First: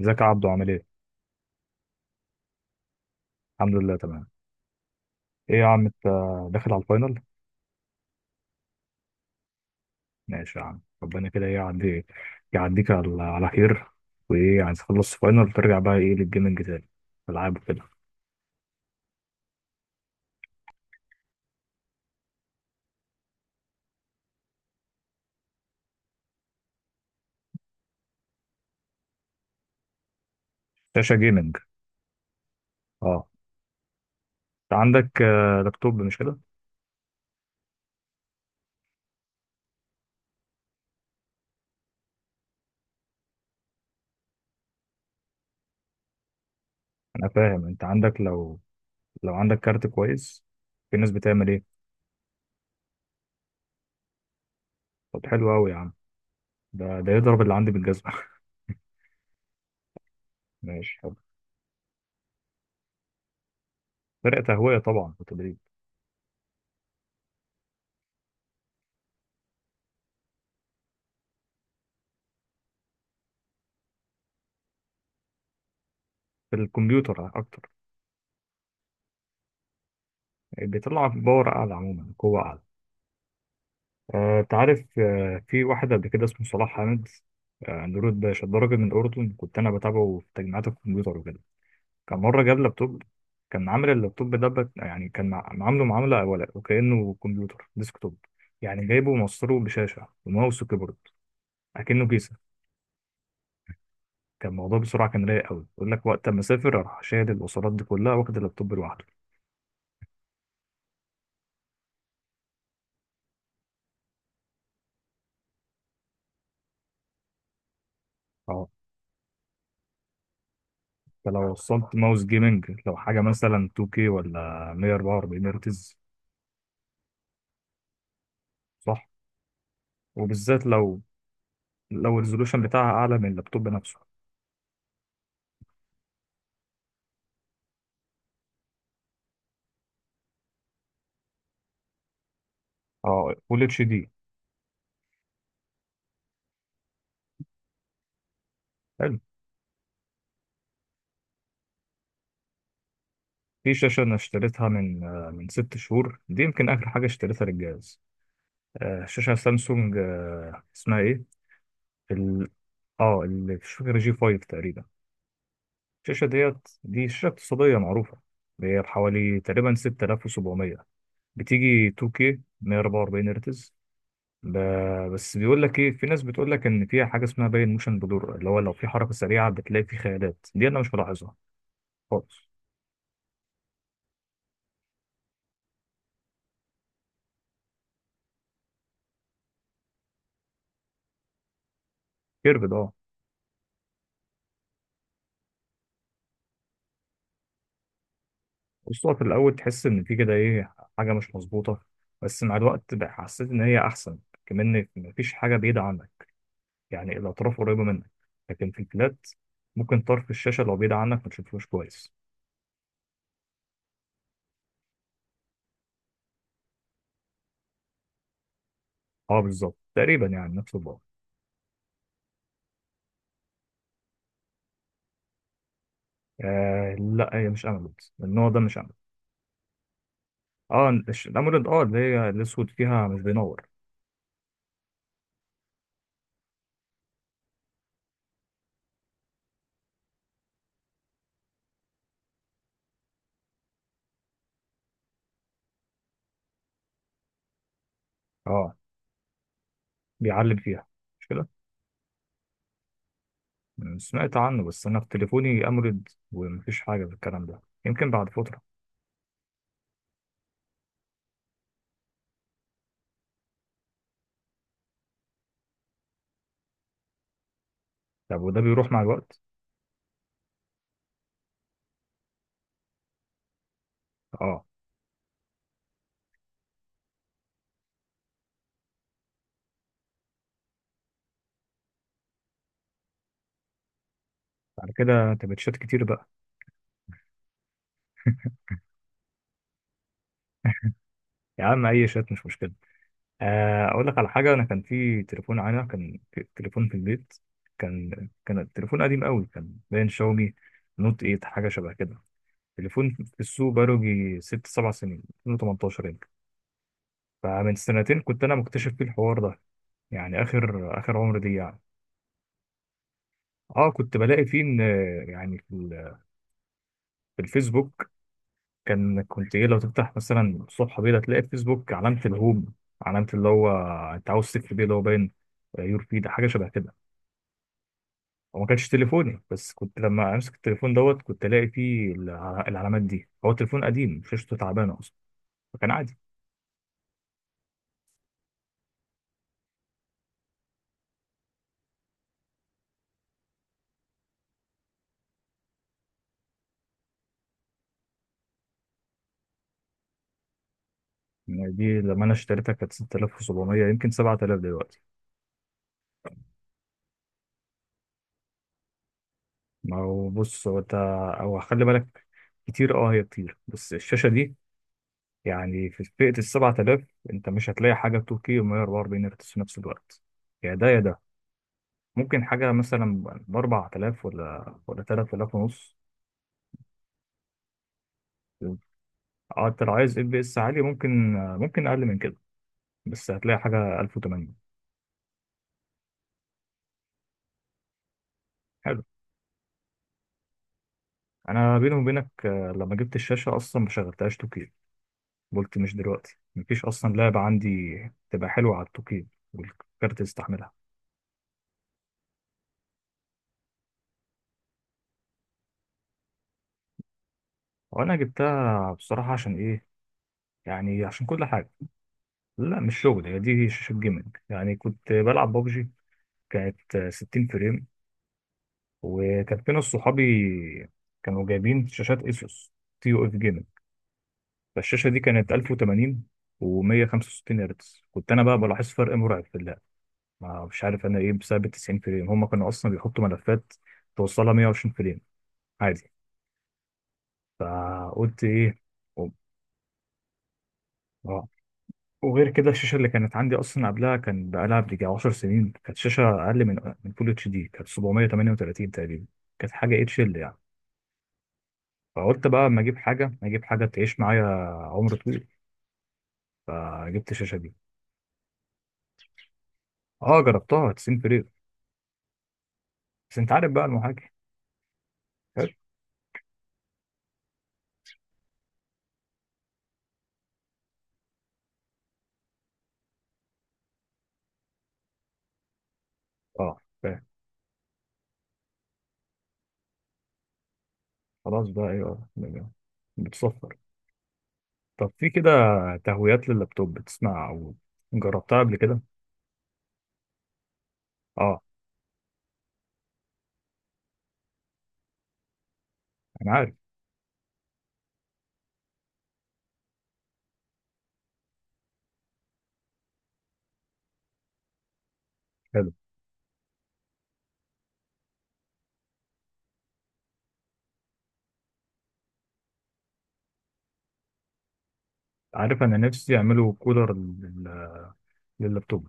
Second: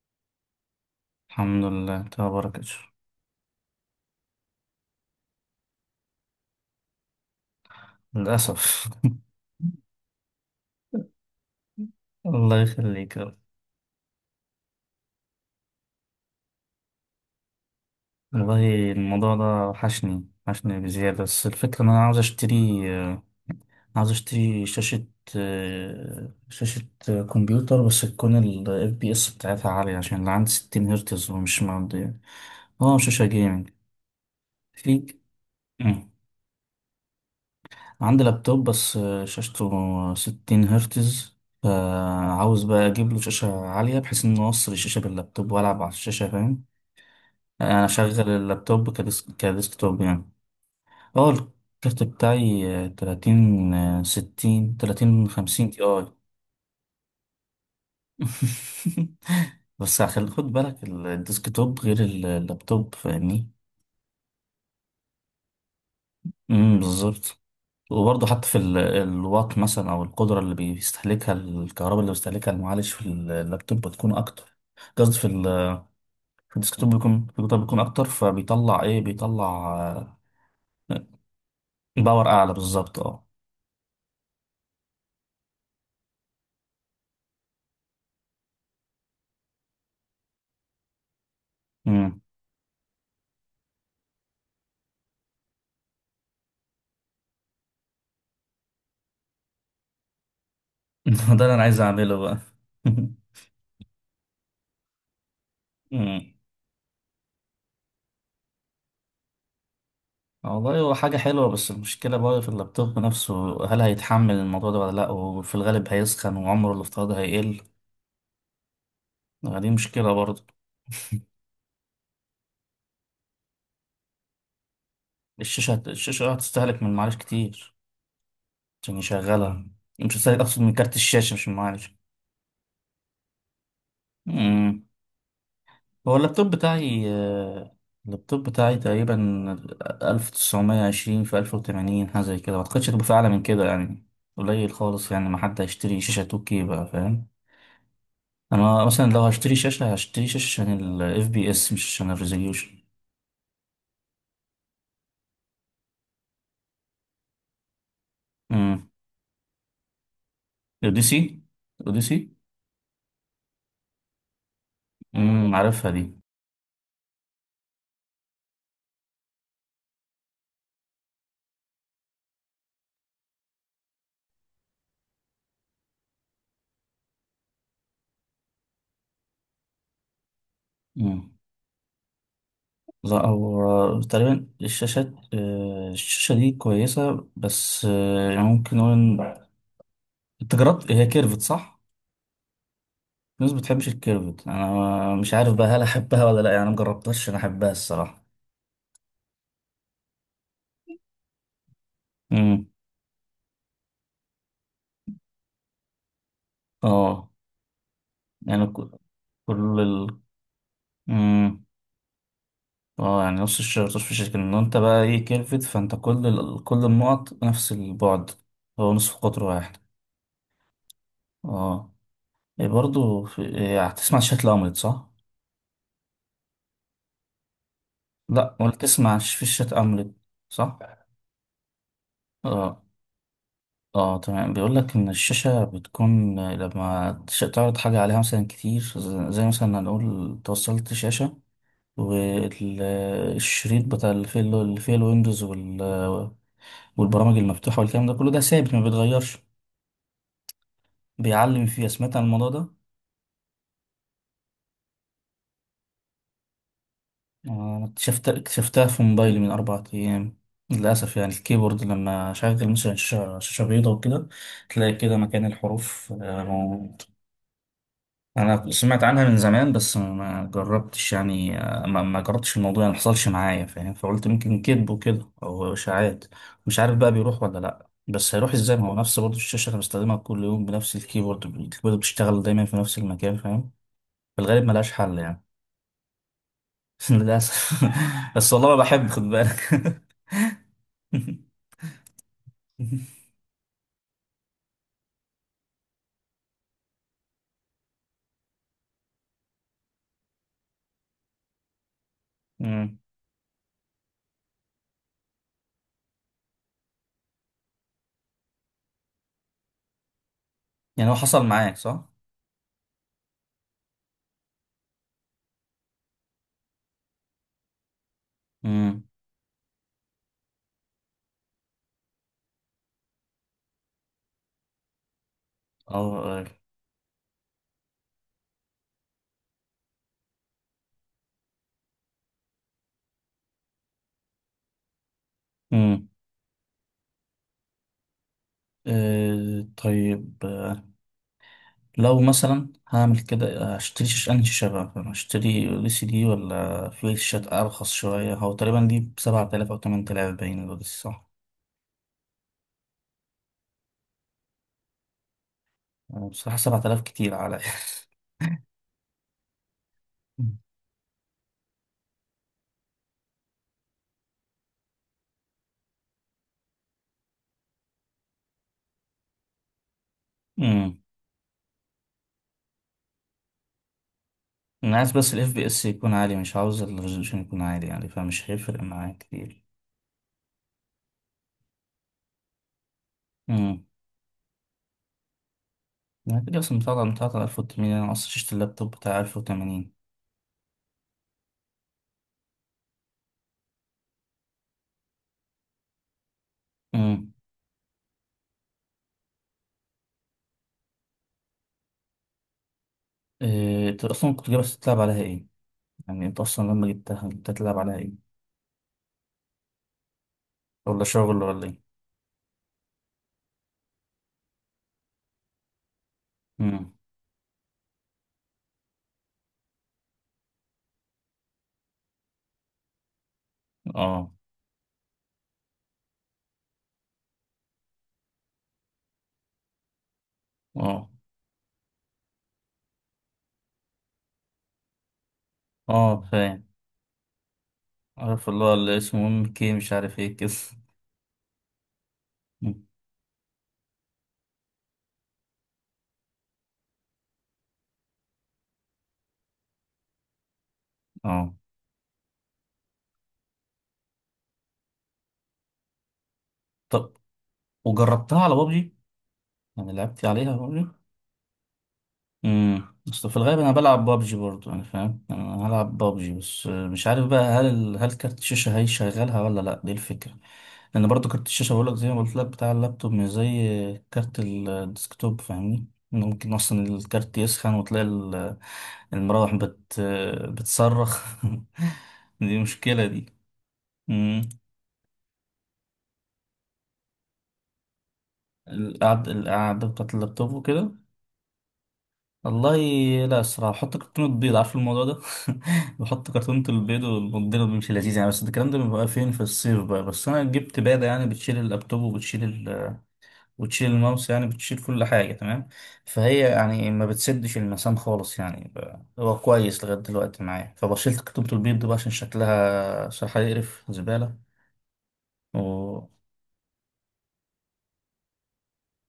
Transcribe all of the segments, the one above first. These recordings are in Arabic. ازيك يا عبدو عامل ايه؟ الحمد لله تبارك الشر. الحمد لله تمام. ايه يا عم انت داخل على الفاينل؟ للأسف. ماشي يا عم، ربنا كده ايه، يعدي الله يعديك يخليك يا على رب. خير. وايه، عايز تخلص فاينل ترجع بقى ايه للجيمنج تاني، العاب وكده. والله الموضوع ده وحشني وحشني بزيادة، بس الفكرة إن أنا عاوز أشتري، آه، عاوز أشتري شاشة شاشة كمبيوتر، بس تكون ال FPS بتاعتها عالية، عشان اللي عندي 60 شاشة هرتز جيمنج ومش معدية. اه، شاشة اه. جيمنج. انت في، عندك لابتوب مم. مش كده؟ عندي لابتوب بس شاشته 60 هرتز. فعاوز بقى أجيب له شاشة عالية، بحيث إن أوصل الشاشة باللابتوب وألعب على الشاشة، فاهم انا فاهم، يعني، انا انت عندك اشغل لو اللابتوب عندك كارت كديسكتوب يعني. كويس، في ناس اه، بتعمل ايه؟ الكارت بتاعي، 30 60 طب 30 حلو 50 قوي يا تي عم، اي ده يضرب اللي عندي بالجزمة. بس هخلي خد بالك، ماشي حلو. الديسكتوب غير اللابتوب، فاهمني. فرق تهوية طبعا وتدريب. بالظبط. وبرضه حتى في الوات مثلا او القدره اللي بيستهلكها، الكهرباء اللي بيستهلكها المعالج في اللابتوب بتكون اكتر. قصدي في في الديسكتوب، بيكون الكمبيوتر في الكمبيوتر اكتر، بيكون اكتر، فبيطلع بيطلع، آه، بيطلع باور اعلى عموما، باور قوة اعلى اعلى. بالظبط، اه. أنت عارف، في واحد قبل كده اسمه صلاح حامد، نورد باشا، ده راجل من الأردن، كنت أنا بتابعه في تجميعات الكمبيوتر وكده. كان مرة جاب لابتوب، كان عامل اللابتوب ده عامله معاملة ولا وكأنه كمبيوتر ديسكتوب، يعني جايبه وموصله بشاشة وماوس وكيبورد، ده اللي انا عايز أكنه اعمله كيسة. بقى. كان الموضوع بسرعة، كان رايق أوي يقول لك وقت أمم. ما أسافر أروح شايل الوصلات دي كلها واخد اللابتوب لوحده. والله هو حاجة حلوة، بس المشكلة بقى في اللابتوب نفسه، هل هيتحمل الموضوع ده ولا لأ، وفي الغالب هيسخن وعمره الافتراضي هيقل. أه، دي مشكلة برضه. فلو وصلت ماوس جيمنج، لو حاجة مثلا 2K ولا 144 هرتز. الشاشة هتستهلك من معالج كتير عشان صح، يشغلها. مش هتستهلك، أقصد، وبالذات من كارت لو الشاشة، مش من معالج. الريزولوشن بتاعها اعلى من اللابتوب نفسه. أمم. هو اللابتوب بتاعي، تقريبا 1920 في 1080، حاجة زي كده، متقدرش تبقى أعلى اه من فول كده اتش يعني. دي. قليل خالص يعني، ما حد هيشتري شاشة 2K بقى، فاهم. انا مثلا حلو. لو هشتري شاشه، هشتري شاشه عشان FPS، مش عشان الريزوليوشن. في شاشه انا اشتريتها من من ست شهور، دي يمكن اخر حاجه اشتريتها للجهاز. امم. شاشه سامسونج، اسمها ايه، اوديسي، اوديسي. ال... اه اللي مش فاكر، جي 5 تقريبا. امم، عارفها دي. الشاشه دي شاشه اقتصاديه معروفه، هي بحوالي تقريبا 6700، بتيجي 2K 144 هرتز. ب... بس بيقول لك ايه، في ناس بتقول لك ان فيها حاجه اسمها باين موشن بلور، اللي هو لو في حركه سريعه بتلاقي في خيالات، دي انا مش امم. ملاحظها خالص. لا، هو تقريبا الشاشات، الشاشه دي كويسه، بس يعني ممكن نقول، إن- انت جربت هي، كيرفت صح. كيربد اه. الناس ما بتحبش الكيرفت، انا مش عارف بقى هل احبها ولا لا، يعني انا مجربتهاش، انا احبها الصراحه. بص هو في الاول تحس ان في كده ايه حاجه مش مظبوطه، بس مع امم، الوقت بقى حسيت ان هي احسن، كمان إن مفيش حاجه بعيده عنك، يعني اه، الاطراف قريبه منك. يعني لكن في كل الفلات ممكن ال... طرف الشاشه لو بعيد عنك ما مم. تشوفوش كويس. اه، يعني نص الشهر طش في الشركة ان انت بقى ايه كيرفت، فانت كل النقط نفس البعد، هو نصف اه قطر واحد. بالظبط، تقريبا يعني نفس البعد. اه. إيه هتسمع شات الأملت صح؟ آه لا، هي مش اموليد، النوع لا، ده ولا مش اموليد. تسمع في شات أملت صح؟ اه الاموليد، اه اللي هي الاسود اه، فيها مش بينور. اه، تمام. بيقول لك ان الشاشة بتكون لما تعرض حاجة عليها مثلا كتير، زي مثلا هنقول توصلت شاشة، والشريط بتاع اللي فيه الويندوز والبرامج المفتوحة والكلام ده كله، ده ثابت اه، ما بيتغيرش. بيعلم فيها، مش كده؟ بيعلم فيها، سمعت عن الموضوع ده. أنا سمعت عنه، بس انا في تليفوني اموليد ومفيش حاجه في الكلام ده، انا يمكن بعد فتره. اكتشفتها في موبايلي من 4 أيام. للاسف يعني، الكيبورد لما اشغل مثلا شاشة بيضاء وكده، تلاقي كده مكان الحروف. طب وده انا بيروح مع سمعت عنها من الوقت؟ زمان، بس ما جربتش يعني، ما جربتش الموضوع، يعني ما حصلش معايا فاهم، فقلت يمكن اه. كذب وكده او اشاعات. مش عارف بقى بيروح ولا لا، بس هيروح ازاي ما هو نفس برضه الشاشه اللي بستخدمها كل يوم بنفس الكيبورد الكيبورد بيشتغل دايما في نفس المكان، فاهم. في الغالب بعد ملهاش حل كده يعني. تبقى شات كتير بقى. للأسف. بس والله ما بحب، خد بالك. يا عم اي شات مش مشكله. اقول لك على حاجه، انا كان في تليفون في البيت، كان التليفون قديم قوي، كان باين شاومي نوت 8 حاجه شبه كده، مم. تليفون في السوق بقاله يجي ست سبع سنين، 2018 يمكن. فمن سنتين كنت انا مكتشف فيه الحوار ده، يعني اخر يعني هو اخر عمر حصل دي معاك يعني. صح؟ اه كنت بلاقي فيه ان، يعني في الفيسبوك، امم. كنت ايه، لو تفتح مثلا الصفحه بيضاء تلاقي في فيسبوك علامه الهوم، علامه اللي هو انت عاوز تكتب ايه، اللي هو باين يور فيد أو. حاجه شبه كده. هو ما كانش تليفوني، بس كنت لما امسك التليفون دوت كنت الاقي فيه العلامات دي، هو تليفون قديم شاشته تعبانه اصلا، فكان امم. عادي. أه، طيب، لو مثلا هعمل كده، هشتري أنهي شاشة بقى؟ هشتري LCD، ولا في شاشات أرخص شوية؟ هو تقريبا دي بسبعة آلاف أو تمن آلاف باين، دول صح؟ يعني دي لما انا اشتريتها كانت 6700، يمكن 7000 دلوقتي. بصراحة سبعة آلاف كتير على، ما هو بص، هو خلي بالك، كتير اه، هي كتير، بس الشاشه دي يعني في فئة السبعة آلاف، أنت مش هتلاقي حاجة 2K و144 هرتز في نفس الوقت. يا ده امم. يا ده، ممكن حاجة مثلا بأربعة آلاف ولا أنا ولا عايز تلات بس ال آلاف FPS ونص. يكون عالي، مش عاوز الريزولوشن يكون عالي يعني، فمش هيفرق معايا كتير. اه، أنت لو عايز اف بي اس عالي، ممكن أقل من كده، بس هتلاقي حاجة 1080. أنا كده أصلا بتاعت 1800، أنا أصلا شفت اللابتوب حلو. بتاع 1080. أنا بيني وبينك، لما جبت الشاشة أصلا ما شغلتهاش 2K، قلت مش دلوقتي، مفيش أصلا أمم. لعبة عندي تبقى حلوة على 2K والكارت يستحملها. إيه، أنت أصلا كنت جايبها تلعب عليها إيه؟ يعني أنت أصلا لما جبتها تلعب عليها وأنا إيه؟ جبتها بصراحة عشان إيه؟ ولا يعني عشان شغل كل ولا حاجة. إيه؟ لا مش شغل، هي دي شاشة جيمنج يعني، كنت بلعب بابجي، أمم. كانت 60 فريم، وكان في ناس صحابي كانوا جايبين شاشات اسوس تي يو اف جيمنج، آه، فالشاشة دي كانت 1080 و165 هرتز، كنت انا بقى بلاحظ فرق مرعب في اللعب. ما مش عارف آه، انا ايه، بسبب ال 90 فريم، هم كانوا اصلا بيحطوا ملفات توصلها 120 فريم عادي. آه. فاهم. فقلت عارف اللي هو ايه، اللي اسمه MK، مش عارف إيه كده. وغير كده أمم. الشاشه اللي كانت عندي اصلا قبلها كان بقالها بيجي 10 سنين، كانت شاشه اقل من فول اتش دي، كانت 738 تقريبا، كانت حاجه اتش ال يعني. آه، فقلت بقى اما اجيب حاجه تعيش معايا عمر طويل، طب، فجبت الشاشه دي. وجربتها على بابجي؟ يعني لعبت اه عليها. جربتها 90 فريم. امم، اصل في بس انت الغالب عارف انا بقى بلعب المحاكي. بابجي برضو، يعني فاهم، يعني انا حلو. هلعب بابجي، بس مش عارف بقى هل كارت الشاشه هيشغلها ولا لا، دي الفكره. لان برضو كارت الشاشه، بقول لك زي ما قلت لك، بتاع اللابتوب مش زي كارت الديسكتوب، فاهمني. إنه ممكن اه اصلا فاهم. الكارت يسخن، وتلاقي المراوح بتصرخ. خلاص بقى ايوه، دي مشكله دي. بتصفر. امم. طب في كده تهويات لللابتوب بتسمع، او جربتها قبل كده؟ القعده، بتاعت اللابتوب وكده. اه والله، لا، الصراحة بحط كرتونة بيض، عارف الموضوع ده. بحط انا كرتونة عارف. البيض والمضرب بيمشي لذيذ يعني، بس الكلام ده بيبقى فين في الصيف بقى، بس أنا جبت بادة، يعني بتشيل اللابتوب وتشيل الماوس، يعني بتشيل كل حاجة تمام. حلو. فهي يعني ما بتسدش المسام خالص يعني، هو كويس لغاية دلوقتي معايا، فبشيلت كرتونة البيض دي بقى، عشان شكلها صراحة يقرف زبالة. عارف انا و نفسي يعملوا كولر لللابتوب،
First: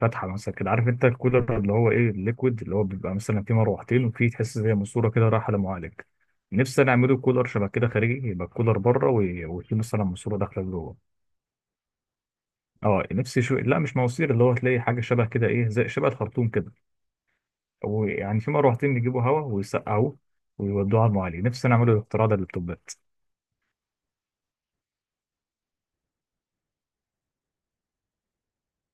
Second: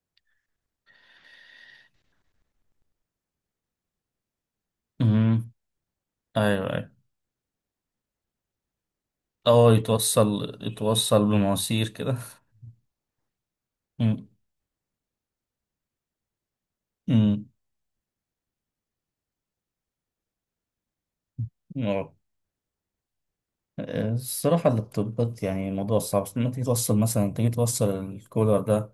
فاتحه مثلا كده، عارف انت الكولر اللي هو ايه، الليكويد اللي هو بيبقى مثلا فيه مروحتين وفيه تحس زي ماسوره كده مم. رايحه للمعالج. أيوه، نفسي انا أيوه. اعمله كولر شبه كده خارجي، يبقى الكولر بره أه، وفيه مثلا ماسوره داخله جوه. يتوصل بمواسير كده. اه نفسي شو، لا مش مم. مواسير، اللي هو تلاقي حاجه شبه كده ايه، زي شبه الخرطوم كده، ويعني في مروحتين يجيبوا هواء ويسقعوه ويودوه على المعالج. نفسي انا اعمله مم. الاختراع ده لللابتوبات. الصراحة اللابتوبات يعني، الموضوع صعب، بس لما تيجي توصل الكولر ده،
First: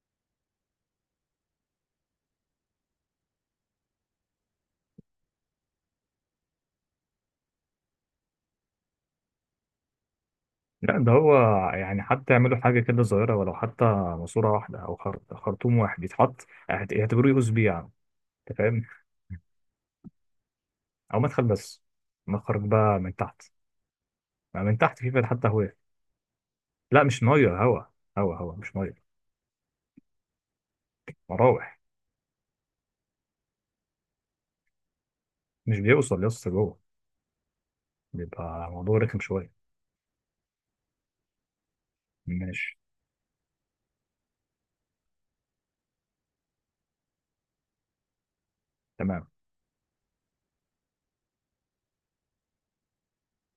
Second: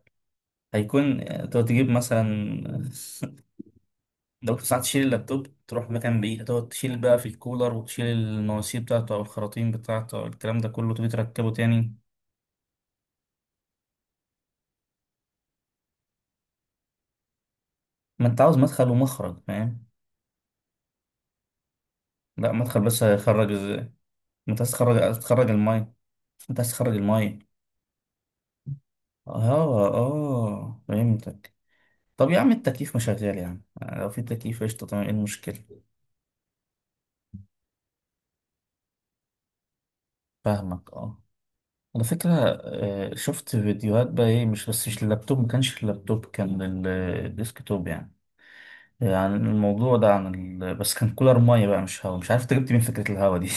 هيكون، تقعد تجيب مثلا، لو ساعات تشيل اللابتوب تروح مكان بعيد، هتقعد تشيل بقى في الكولر، وتشيل المواسير بتاعته أو الخراطيم بتاعته أو الكلام ده كله، لا تيجي ده هو، تركبه تاني. يعني حتى يعملوا حاجه كده صغيره، ولو حتى ماسوره واحده او خرطوم واحد يتحط، يعتبروه يو اس بي يعني. ما أنت عاوز انت فاهم، مدخل ومخرج، فاهم. او مدخل بس، لا، نخرج مدخل بقى بس من تحت. هيخرج ازاي، ما أنت ما عايز من تحت في تخرج، بقى حتى تخرج هواء، الماية، أنت عايز تخرج لا مش الماية. ميه، هوا. هوا هوا مش ميه. اه، اه، فهمتك. مراوح. طب يا عم، التكييف مشغل يعني، لو في تكييف قشطة تمام، ايه مش المشكلة. بيوصل يا اسطى جوه، بيبقى الموضوع رخم شويه. فاهمك، اه. على فكرة، ماشي شفت فيديوهات بقى ايه، مش بس مش اللابتوب، ما كانش اللابتوب، كان الديسكتوب يعني، تمام. عن الموضوع ده، عن ال... بس كان كولر مية بقى، مش هوا، مش عارف انت جبت من فكرة الهوا دي.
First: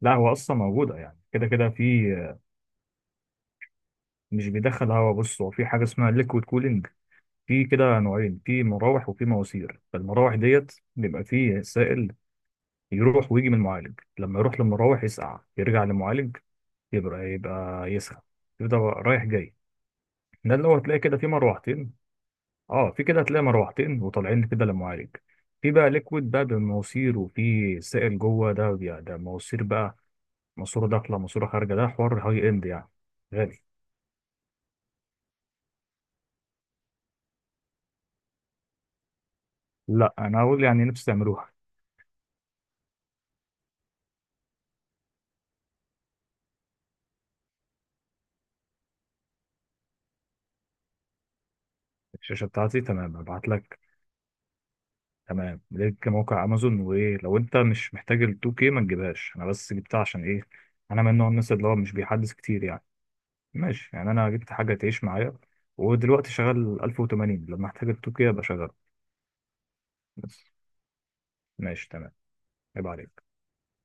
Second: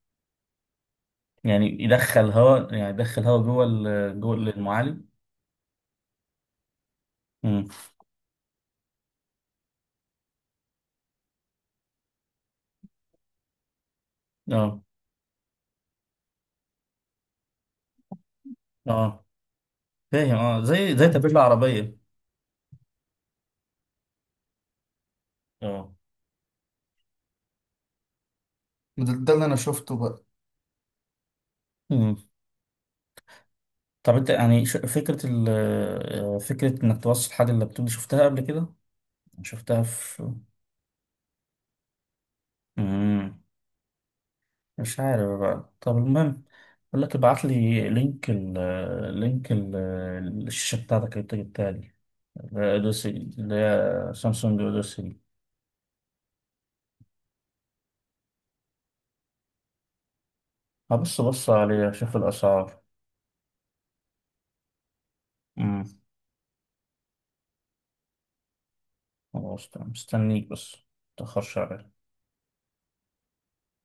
لا هو اصلا موجوده، يعني كده كده في. يعني يدخل هوا جوه ال... جوه مش بيدخل المعالج. هوا، بص هو في حاجه اسمها ليكويد كولينج، في امم، كده نوعين، في مراوح وفي مواسير. فالمراوح ديت بيبقى فيه سائل يروح ويجي من المعالج، لما يروح اه، للمراوح يسقع يرجع للمعالج، يبقى يسخن، يبقى رايح اه، جاي. فاهم، ده اه، اللي هو هتلاقي زي كده في تبريد مروحتين، العربية. اه في كده هتلاقي مروحتين وطالعين كده للمعالج. في بقى اه، ليكويد بقى بمواسير، وفي سائل جوه، ده ده ده اللي انا مواسير بقى، شفته بقى. ماسوره داخله ماسوره خارجه، ده امم. حوار هاي اند يعني، غالي. طب انت يعني، فكرة ال فكرة انك توصل حاجة اللابتوب دي، شفتها قبل كده؟ شفتها لا في، انا هقول يعني نفسي تعملوها. امم. مش عارف بقى، طب المهم، بقول لك ابعت لي لينك ال لينك ال الشاشة بتاعتك، اللي انت جبتها لي، الشاشه اللي هي بتاعتي اوديسي، تمام هبعت اللي لك. هي سامسونج اوديسي دي. تمام ليك موقع امازون، وايه، لو انت مش محتاج ال 2K ما تجيبهاش، انا بس جبتها عشان ايه، انا من نوع بص الناس اللي هو عليها مش اشوف بيحدث كتير الاسعار. يعني. ماشي، يعني انا جبت حاجه تعيش معايا، امم. ودلوقتي شغال 1080، لما احتاج ال 2K ابقى شغال. خلاص تمام. بس. مستنيك، بس متأخرش ماشي عليا. تمام، عيب عليك.